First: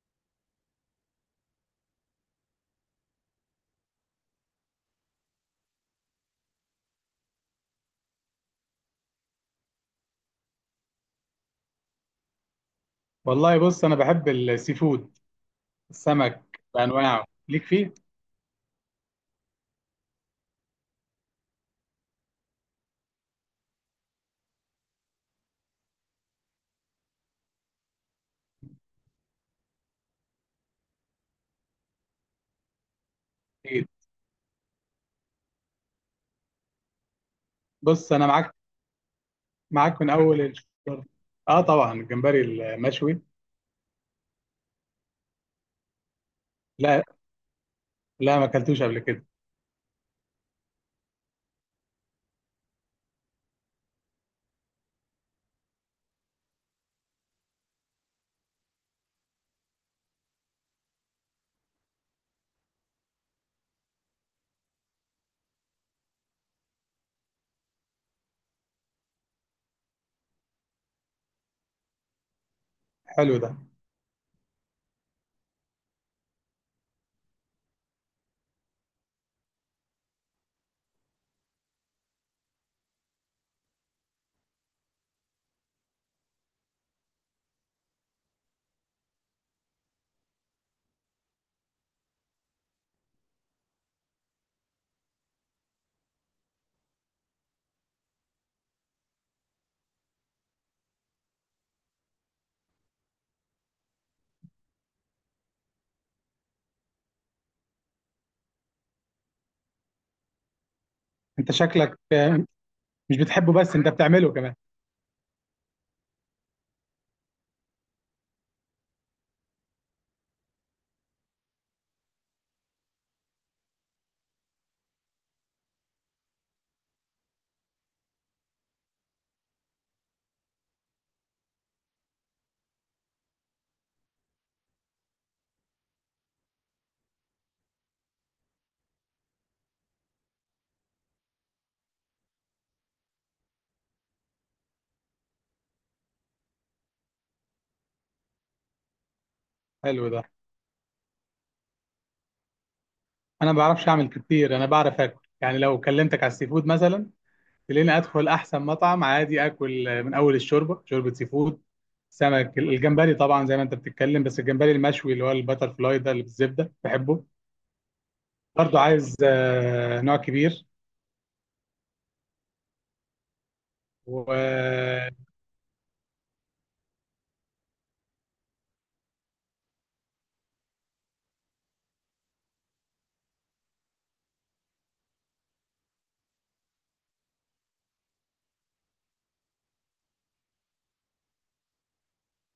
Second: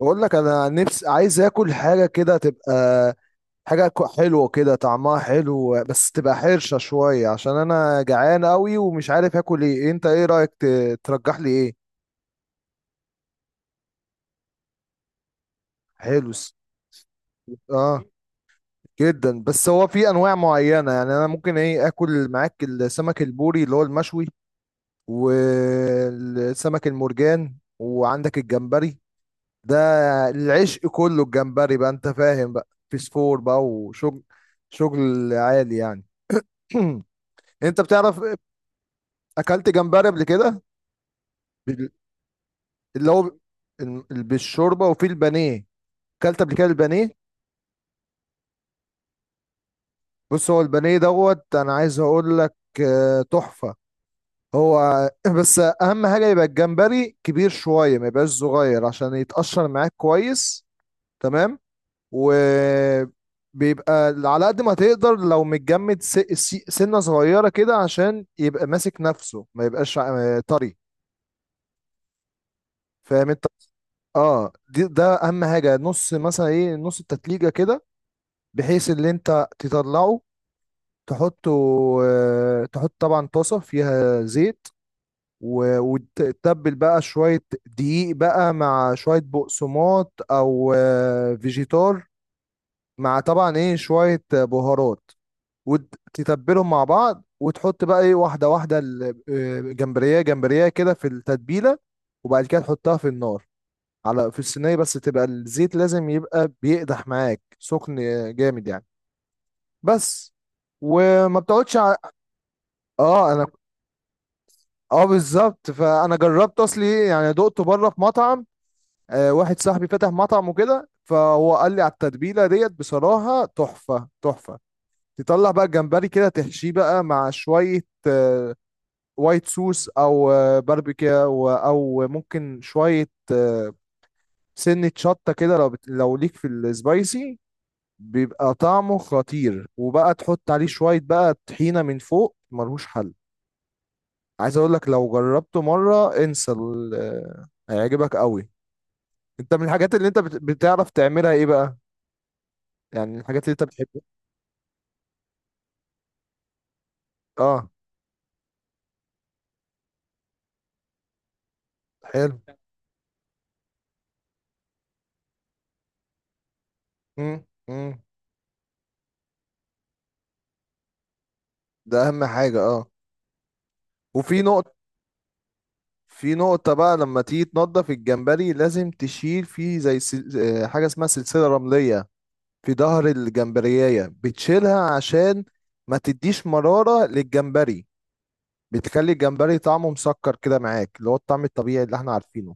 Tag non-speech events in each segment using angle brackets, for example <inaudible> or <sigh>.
بقول لك انا نفسي عايز اكل حاجه كده تبقى حاجه حلوه كده، طعمها حلو بس تبقى حرشه شويه، عشان انا جعان قوي ومش عارف اكل ايه. انت ايه رايك، ترجح لي ايه؟ والله بص انا بحب السي فود. حلو. السمك بانواعه ليك فيه. اه، جدا. بس هو في انواع معينه، يعني انا ممكن ايه اكل معاك السمك البوري اللي هو المشوي. والسمك المرجان، وعندك الجمبري ده العشق كله. الجمبري بقى، انت فاهم بقى، فسفور بقى اكيد. وشغل، شغل عالي يعني. <clears throat> انت بص بتعرف، انا معاك، اكلت معاك جمبري من قبل اول كده؟ الشهر. اه بال- طبعا الجمبري اللي المشوي. هو بالشوربه وفي البانيه. اكلت قبل كده لا، البانيه؟ لا ما اكلتوش قبل كده. بص، هو البانيه دوت، انا عايز اقول لك، تحفه. هو <laughs> <clears throat> بس اهم حاجه يبقى الجمبري كبير شويه، ما يبقاش صغير، عشان يتقشر معاك كويس. تمام. وبيبقى على قد ما تقدر لو متجمد، سنة صغيرة كده، عشان يبقى ماسك نفسه، ما يبقاش طري. فاهم حلو انت؟ ده. اه، ده اهم حاجة. نص، مثلا نص التتليجة كده، بحيث اللي انت تطلعه، تحطه، تحط طبعا طاسة فيها زيت، وتتبل بقى شوية دقيق بقى مع شوية بقسماط أو فيجيتار، مع طبعا شوية بهارات. وتتبلهم مع بعض، وتحط بقى واحده واحده جمبريه جمبريه كده في التتبيله. وبعد كده تحطها في النار، على في الصينيه، بس تبقى الزيت لازم يبقى بيقدح معاك، سخن جامد يعني. بس. وما انت بتقعدش شكلك مش اه، انا. بتحبه بس انت بتعمله كمان. اه، بالظبط. فانا جربت اصلي، يعني دقته بره في مطعم. واحد صاحبي فتح مطعم وكده، فهو قال لي على التتبيله ديت، بصراحه تحفه تحفه. تطلع بقى الجمبري كده، تحشيه بقى مع شويه آه، وايت صوص، او باربيكا، او ممكن شويه، سنه شطه كده، لو ليك في السبايسي. بيبقى طعمه خطير. وبقى تحط عليه شويه بقى طحينه من فوق، ملهوش حل. عايز اقول لك، لو جربته مره انسى، هيعجبك قوي. انت، من الحاجات اللي حلو انت ده. بتعرف تعملها ايه بقى؟ يعني الحاجات اللي انا ما انت بعرفش بتحبها. اعمل كتير، انا بعرف اكل. يعني لو كلمتك على السي فود مثلا اه، تلاقيني ادخل احسن مطعم عادي اكل، من اول الشوربه، شوربه سي فود، حلو. سمك، الجمبري طبعا زي ما انت بتتكلم. بس الجمبري المشوي اللي هو البتر فلاي ده اللي بالزبده بحبه. امم. امم. برضو عايز نوع كبير. ده اهم حاجه، اه. وفي نقطه وانا في نقطة بقى، لما تيجي تنضف الجمبري لازم تشيل فيه، زي سل... آه، حاجة اسمها سلسلة رملية في ظهر الجمبرياية، بتشيلها عشان ما تديش مرارة للجمبري. بتخلي الجمبري طعمه مسكر كده معاك، اللي هو الطعم الطبيعي اللي احنا عارفينه.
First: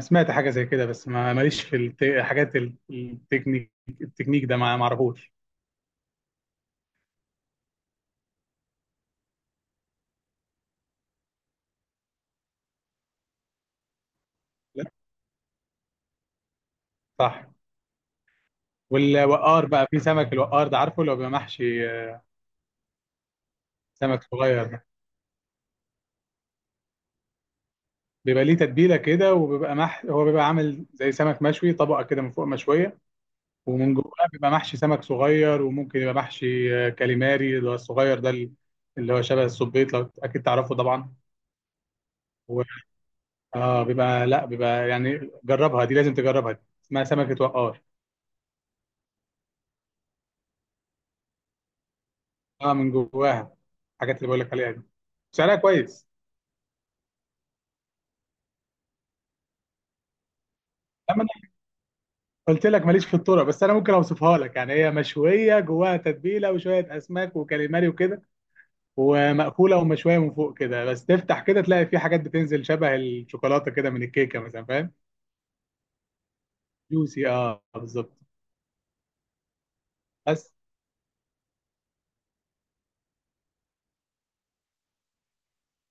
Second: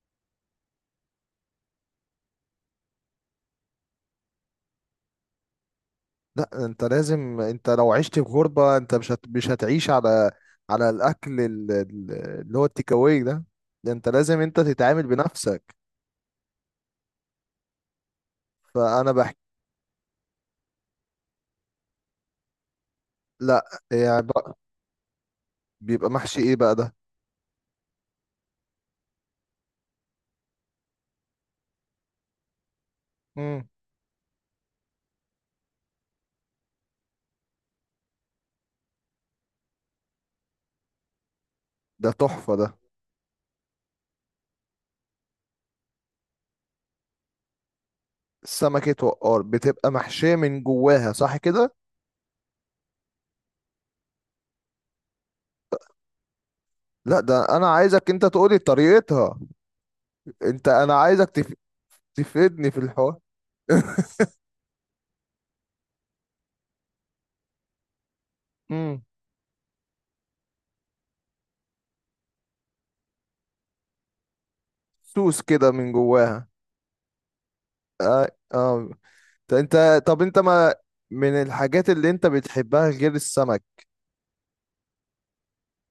سمعت حاجه زي كده بس ما ماليش في حاجات التكنيك. التكنيك ده ما اعرفوش. لا، انت لو عشت في غربة، انت مش هتعيش على الاكل، اللي هو التيك اواي ده. ده انت لازم انت لا، تتعامل بنفسك. صح. فانا بحكي. والوقار بقى، في سمك الوقار ده، عارفه لو بيبقى محشي لا، يعني سمك بقى، صغير ده، بيبقى محشي ايه بقى؟ بيبقى ليه تتبيله كده وبيبقى مح، هو بيبقى عامل زي سمك مشوي طبقه كده من فوق مشويه ده ومن جواه بيبقى محشي سمك صغير، وممكن يبقى محشي كاليماري اللي هو الصغير ده، اللي هو شبه السبيط لو اكيد تعرفه طبعا. ده تحفة ده. اه بيبقى، لا بيبقى، يعني جربها دي، لازم تجربها دي. اسمها سمكة وقار. سمكة وقار بتبقى محشية من جواها، صح كده؟ اه من جواها. الحاجات اللي بقول لك عليها دي سعرها كويس. لا، ده أنا عايزك أنت تقولي طريقتها. أنت، أنا اما عايزك انا قلت تفيدني في لك ماليش في الحوار. الطرق، بس انا ممكن <laughs> اوصفها لك. يعني هي مشوية جواها تتبيلة وشوية اسماك وكاليماري وكده، امم ومأكولة ومشوية من فوق كده. بس تفتح كده تلاقي في حاجات بتنزل شبه الشوكولاتة كده من الكيكة مثلا، فاهم. سوس كده من جواها. جوسي، اه بالظبط. آه. آه. ط- أنت طب أنت، بس ما من الحاجات اللي أنت بتحبها غير السمك؟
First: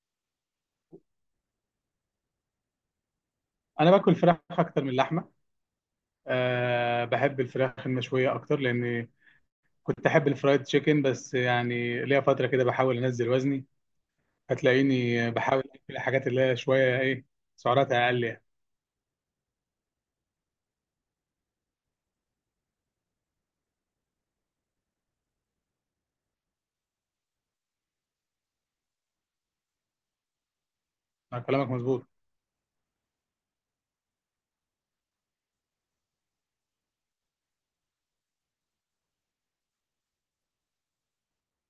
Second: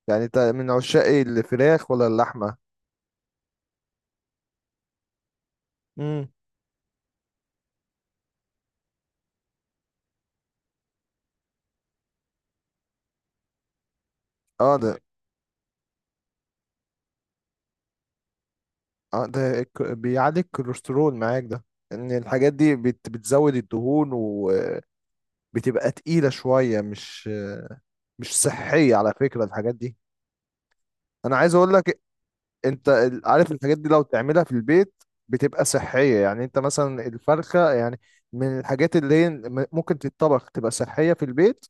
يعني أنت من عشاق الفراخ ولا اللحمة؟ انا باكل فراخ اكتر من اللحمة. امم. أه بحب الفراخ المشوية اكتر، لان كنت احب الفرايد تشيكن بس يعني ليا فتره كده بحاول انزل وزني. اه، هتلاقيني بحاول اكل الحاجات اللي هي شويه ايه، سعراتها اقل يعني. ده بيعلي الكوليسترول معاك ده، ان الحاجات دي بتزود الدهون، وبتبقى تقيلة شوية، مش صحية على فكرة الحاجات دي. انا عايز كلامك اقول لك، مظبوط. انت عارف الحاجات دي لو تعملها في البيت بتبقى صحية، يعني انت مثلا الفرخة يعني، من الحاجات اللي هي ممكن تتطبخ تبقى صحية في البيت،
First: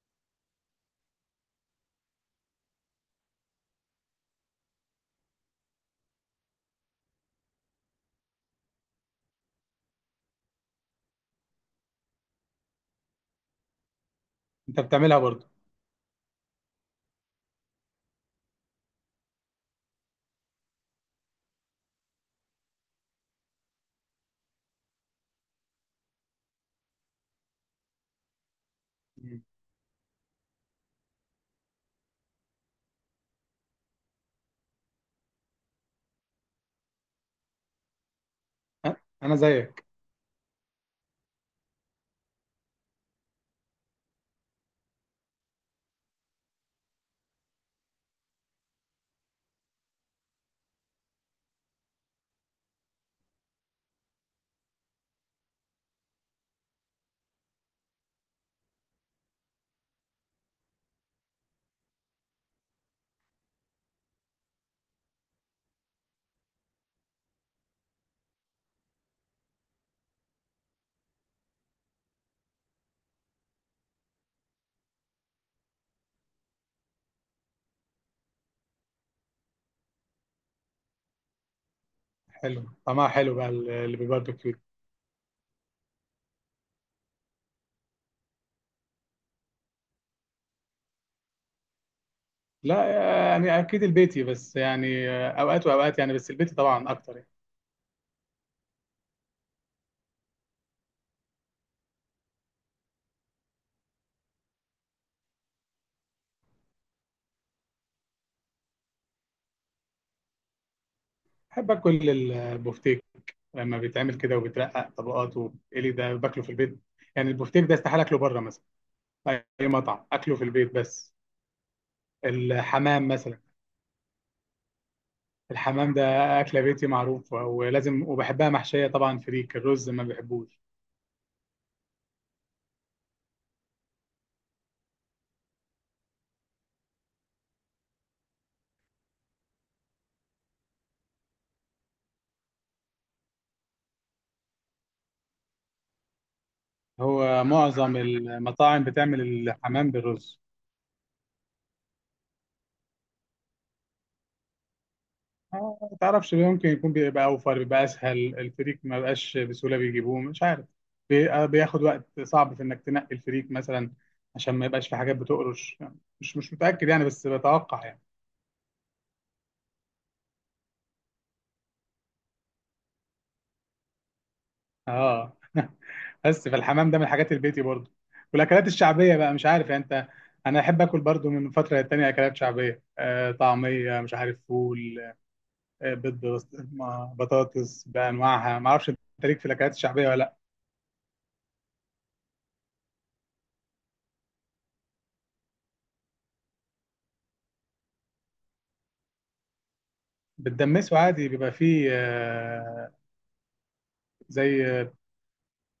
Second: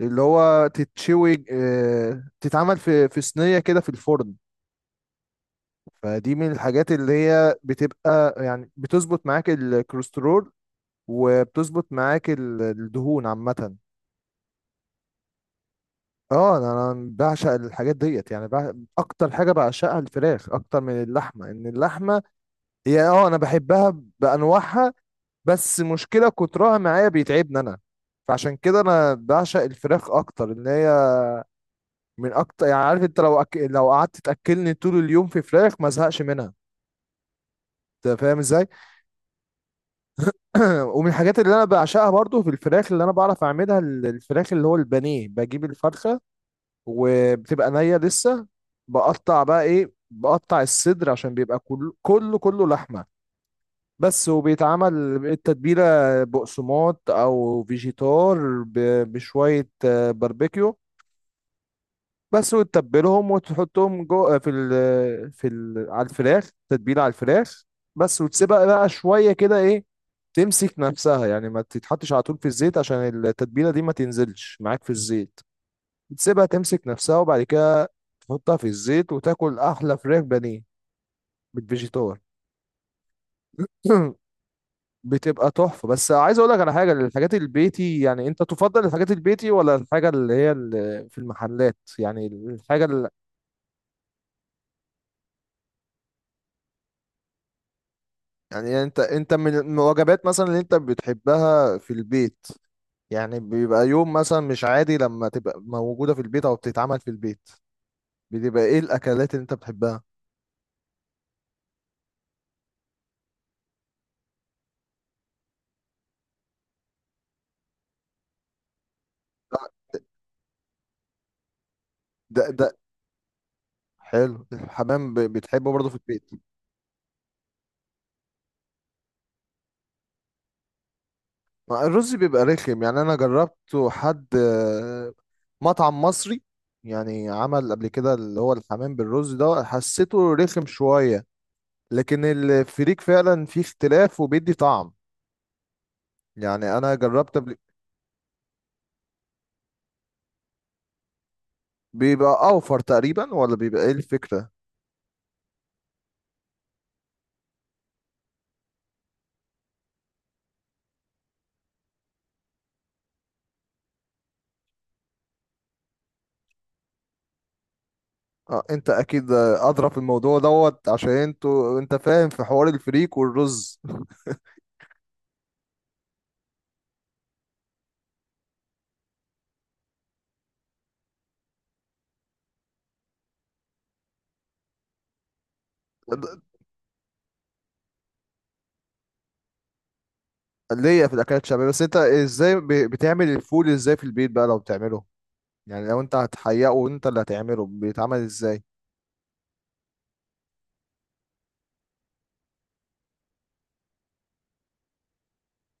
اللي هو تتشوي، تتعمل في صينية كده في الفرن. فدي من الحاجات اللي هي بتبقى، يعني بتظبط معاك الكوليسترول، وبتظبط معاك الدهون عامة. انت بتعملها برضو. اه، انا بعشق الحاجات ديت، يعني اكتر حاجه بعشقها الفراخ اكتر من اللحمه، ان اللحمه هي، انا بحبها بانواعها. بس مشكله كترها معايا بيتعبني انا. فعشان كده انا مم. بعشق الفراخ اكتر، ان هي من اكتر يعني. عارف انت، لو لو قعدت تاكلني طول اليوم في فراخ ما ازهقش منها. انت فاهم ازاي؟ أه، انا زيك. <clears throat> ومن الحاجات اللي انا بعشقها برضو في الفراخ، اللي انا بعرف اعملها، الفراخ اللي هو البانيه، بجيب الفرخه، وبتبقى نية لسه. بقطع بقى ايه بقطع الصدر، عشان بيبقى كله كله كله لحمة بس، وبيتعمل التتبيلة بقسماط او فيجيتار، بشوية باربيكيو بس، وتتبلهم وتحطهم جوه في ال في ال على الفراخ، تتبيلة على الفراخ بس، وتسيبها بقى شوية كده، تمسك نفسها، يعني ما تتحطش على طول في الزيت، عشان التتبيلة دي ما تنزلش معاك في الزيت، بتسيبها تمسك نفسها، وبعد كده تحطها في الزيت، وتاكل احلى فراخ بانيه بالفيجيتار. <laughs> حلو، طعمها حلو بقى اللي <clears throat> بالباربيكيو. بتبقى تحفه. بس عايز اقول لك على حاجه، الحاجات البيتي يعني، انت تفضل الحاجات البيتي ولا الحاجه اللي هي اللي في المحلات، يعني لا، الحاجه اللي، يعني اكيد البيتي، بس يعني اوقات واوقات يعني، بس البيتي طبعا اكتر يعني. يعني انت، من الوجبات مثلا اللي انت بتحبها في البيت، يعني بيبقى يوم مثلا مش عادي لما تبقى موجوده في البيت او بتتعمل في البيت، بتبقى ايه الاكلات اللي انت بتحبها؟ بحب اكل البوفتيك، لما بيتعمل كده وبيترقق طبقات وبيتقلي، ده باكله في البيت. يعني البوفتيك ده استحاله اكله بره مثلا في اي مطعم، اكله في البيت بس. ده الحمام مثلا، حلو، الحمام، بتحبه برضه الحمام في ده البيت؟ أكلة بيتي معروفة ولازم، وبحبها محشية طبعا فريك، الرز ما بحبوش. ما الرز بيبقى رخم يعني، انا جربته حد مطعم مصري، يعني عمل قبل كده اللي هو الحمام بالرز ده، حسيته رخم شوية. لكن الفريك فعلا فيه اختلاف وبيدي طعم، يعني انا جربت هو قبل. معظم المطاعم بتعمل الحمام بالرز. بيبقى اوفر تقريبا ولا بيبقى ايه الفكرة؟ ما تعرفش ليه، ممكن يكون بيبقى أوفر، بيبقى أسهل، الفريك ما بقاش بسهولة بيجيبوه، مش عارف. بياخد وقت صعب في إنك تنقي الفريك مثلا عشان ما يبقاش في حاجات بتقرش. مش متأكد يعني، بس بتوقع يعني. اه، انت اكيد ادرى في الموضوع دوت، عشان انت فاهم في حوار الفريك والرز. اه. بس فالحمام ده من الحاجات البيتي برضو، والاكلات الشعبيه بقى مش عارف يعني انت. انا احب اكل برضو من فتره للتانيه اكلات شعبيه، آه طعميه مش عارف، فول، آه بيض، <laughs> بسطرمه، بطاطس بانواعها. ما اعرفش انت ليك في الاكلات الشعبيه ولا لا. ليا في الاكلات الشعبية. بس انت ازاي، بتعمل الفول ازاي في البيت بقى، لو بتعمله؟ يعني لو انت هتحققه، وانت اللي هتعمله، بيتعمل ازاي؟ بتدمسه عادي، بيبقى فيه آه، زي،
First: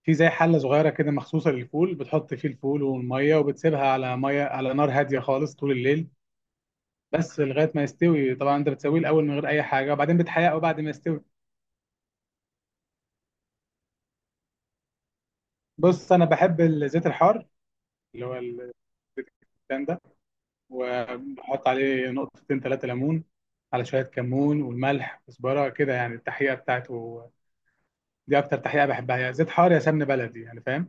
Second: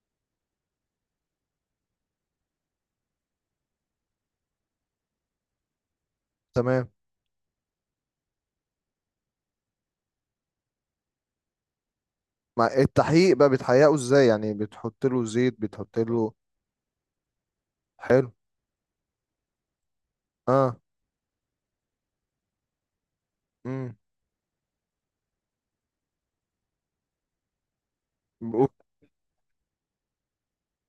في زي حله صغيره كده مخصوصه للفول، بتحط فيه الفول والميه وبتسيبها على ميه، على نار هاديه خالص طول الليل. تمام. بس لغايه ما يستوي. طبعا انت بتسويه الاول من غير اي حاجه، وبعدين بتحيقه بعد ما يستوي. ما التحقيق بقى، بتحققه ازاي يعني؟ بتحط له زيت، بتحط بص انا له. بحب الزيت الحار اللي حلو، هو الزيتون ده، اه. وبحط عليه نقطتين ثلاثة ليمون، على امم. شوية كمون والملح كزبرة كده، يعني التحقيقة بتاعته دي أكتر تحقيقة بحبها. يا زيت حار يا سمن بلدي، يعني فاهم.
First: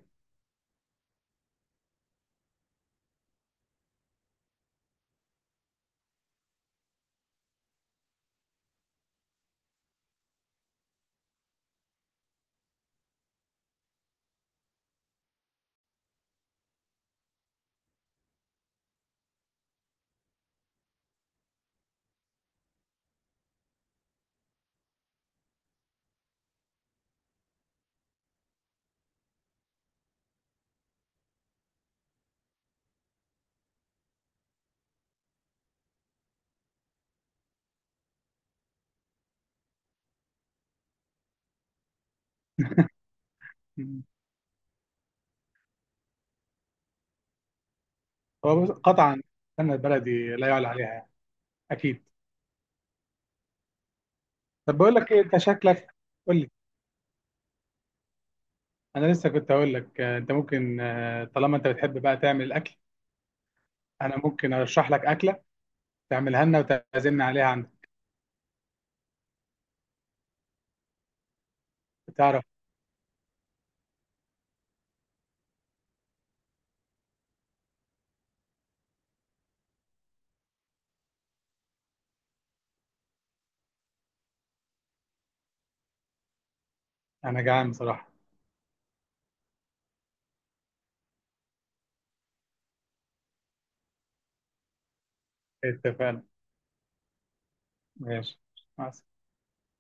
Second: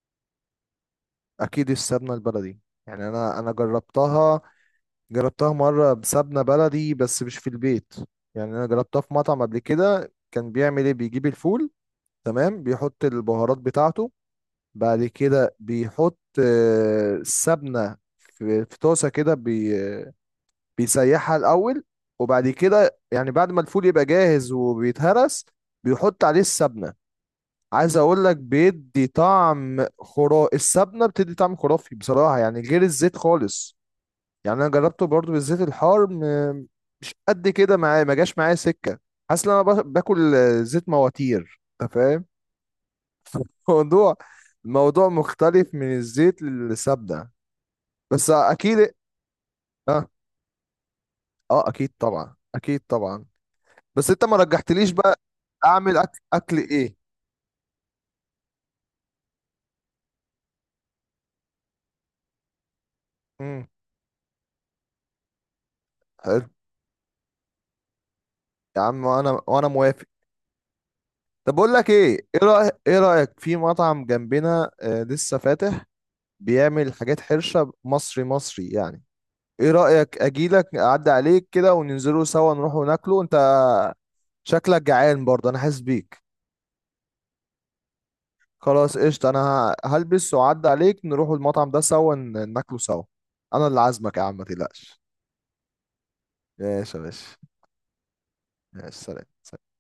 اكيد السمنه البلدي، يعني انا جربتها مره بسمنه بلدي، بس مش في البيت. يعني انا جربتها في مطعم قبل كده، كان بيعمل بيجيب الفول. تمام، بيحط البهارات بتاعته. بعد كده بيحط السمنه في طاسه كده، بيسيحها الاول، وبعد كده يعني بعد ما الفول يبقى جاهز وبيتهرس، بيحط عليه السبنه. عايز اقول لك، بيدي طعم خرافي، السبنه بتدي طعم خرافي بصراحه، يعني غير الزيت خالص. يعني انا جربته برضو بالزيت الحار، مش قد كده معايا، ما جاش معايا سكه. حاسس ان انا باكل زيت مواتير، انت فاهم؟ <laughs> مم. الموضوع الموضوع مختلف من الزيت للسبنه، بس هو بص، اكيد. قطعا السمنة اه، البلدي لا يعلى عليها يعني. اه، اكيد أكيد. طبعا، اكيد طبعا. بس انت ما طب رجحتليش بقول لك بقى، إيه، أنت شكلك. اعمل قول لي. اكل ايه؟ أنا لسه كنت أقول لك، أنت ممكن، طالما أنت بتحب بقى تعمل الأكل، امم. أنا ممكن أرشح لك أكلة تعملها حلو لنا وتعزمني عليها عندك. يا عم، وانا موافق. طب بقول لك ايه، تعرف، ايه رايك في مطعم جنبنا، آه، لسه فاتح، بيعمل حاجات حرشه، مصري مصري يعني. ايه رايك اجيلك اعدي عليك كده وننزلوا سوا نروحوا ناكله. انت شكلك جعان برضه، انا حاسس بيك. أنا جعان بصراحة. خلاص قشطه. انا هلبس واعدي عليك، نروحوا المطعم ده سوا، ناكله سوا. انا اللي عازمك يا عم، ما تقلقش. اتفقنا. ماشي يا باشا. ماشي. مع ماشي. السلامة. سلام.